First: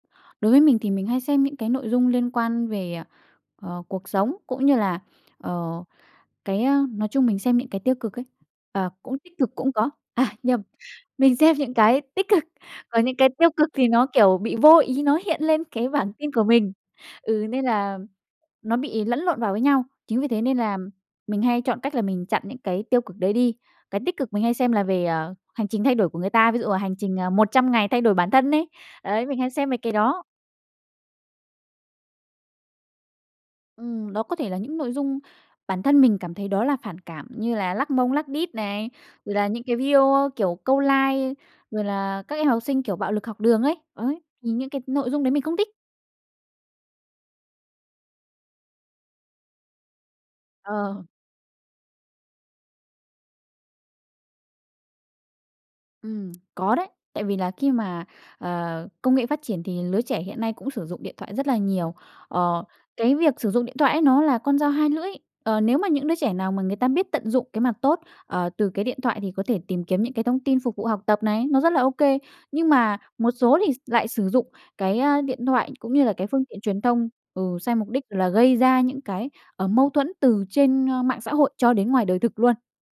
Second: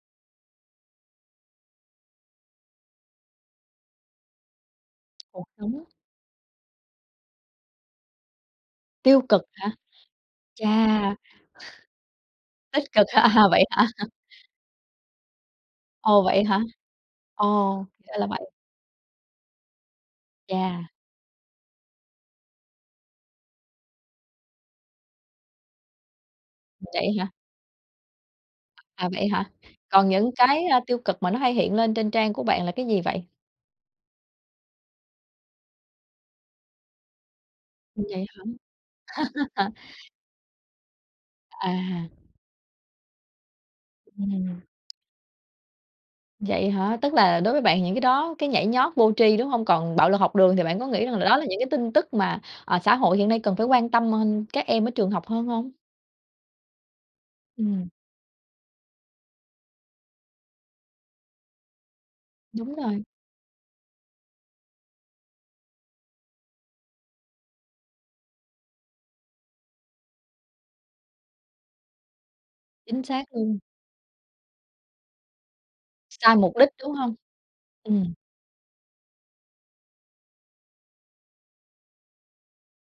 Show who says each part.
Speaker 1: Đối với mình thì mình hay xem những cái nội dung liên quan về, ờ, ờ, cuộc sống cũng như là,
Speaker 2: Cuộc sống.
Speaker 1: ờ, cái, a, nói chung mình xem những cái tiêu cực ấy, ờ, cũng
Speaker 2: Tiêu
Speaker 1: tích
Speaker 2: cực
Speaker 1: cực
Speaker 2: hả?
Speaker 1: cũng có, à, nhầm
Speaker 2: Chà!
Speaker 1: mình xem những cái tích cực
Speaker 2: Tích
Speaker 1: còn
Speaker 2: cực
Speaker 1: những
Speaker 2: ha
Speaker 1: cái
Speaker 2: ha,
Speaker 1: tiêu
Speaker 2: vậy
Speaker 1: cực
Speaker 2: hả?
Speaker 1: thì nó
Speaker 2: [unintelligible]
Speaker 1: kiểu bị vô ý nó hiện lên cái bảng
Speaker 2: Ồ,
Speaker 1: tin
Speaker 2: vậy
Speaker 1: của
Speaker 2: hả?
Speaker 1: mình ừ, nên
Speaker 2: Ồ,
Speaker 1: là
Speaker 2: ra là vậy.
Speaker 1: nó bị lẫn lộn vào với nhau, chính vì thế nên là
Speaker 2: Chà!
Speaker 1: mình hay chọn cách là mình chặn những cái tiêu cực đấy đi. Cái tích cực mình hay xem là về, ờ, hành trình thay đổi của người ta, ví dụ à hành
Speaker 2: Vậy
Speaker 1: trình,
Speaker 2: á
Speaker 1: ờ,
Speaker 2: hả?
Speaker 1: 100 ngày thay đổi bản thân ấy,
Speaker 2: À,
Speaker 1: đấy
Speaker 2: vậy
Speaker 1: mình
Speaker 2: hả?
Speaker 1: hay xem mấy cái
Speaker 2: Còn
Speaker 1: đó.
Speaker 2: những cái, a, tiêu cực mà nó hay hiện lên trên trang của bạn là cái gì vậy?
Speaker 1: Ừm, đó có thể là những nội dung bản thân mình cảm thấy đó là phản cảm như là lắc
Speaker 2: Ừm,
Speaker 1: mông,
Speaker 2: vậy
Speaker 1: lắc đít này rồi là những
Speaker 2: hả?
Speaker 1: cái video, kiểu, câu like, rồi
Speaker 2: À.
Speaker 1: là các em học sinh, kiểu, bạo lực học đường ấy, đấy, nhìn
Speaker 2: Ừm.
Speaker 1: những cái nội dung đấy mình không thích.
Speaker 2: Vậy hả? Tức là đối với bạn thì những cái đó, cái nhảy nhót vô tri, đúng hông? Còn bạo lực học đường thì bạn có
Speaker 1: Ờ.
Speaker 2: nghĩ rằng là đó là những cái tin tức mà, à, xã hội hiện nay cần phải quan tâm [unintelligible] các em ở trường học hơn hông?
Speaker 1: Ừm, có đấy tại vì là khi
Speaker 2: Ừm.
Speaker 1: mà, ờ, công nghệ phát triển thì lứa trẻ hiện nay cũng sử dụng điện thoại rất là nhiều. Ờ,
Speaker 2: Đúng rồi.
Speaker 1: cái việc sử dụng điện thoại ấy nó là con dao hai lưỡi, ờ, nếu mà những đứa trẻ nào mà người ta biết tận dụng cái mặt tốt, ờ, từ cái điện thoại thì có thể tìm kiếm những cái thông tin phục vụ học tập này nó rất là ô kê, nhưng mà
Speaker 2: Chính xác
Speaker 1: một
Speaker 2: luôn.
Speaker 1: số thì s lại sử dụng cái, ơ, điện thoại cũng như là cái
Speaker 2: Sai
Speaker 1: phương
Speaker 2: mục
Speaker 1: tiện
Speaker 2: đích,
Speaker 1: truyền
Speaker 2: đúng
Speaker 1: thông,
Speaker 2: hông?
Speaker 1: ừ, sai mục đích
Speaker 2: Ừm.
Speaker 1: là gây ra những cái, ờ, mâu thuẫn từ trên, ơ, mạng xã hội cho đến ngoài đời thực luôn.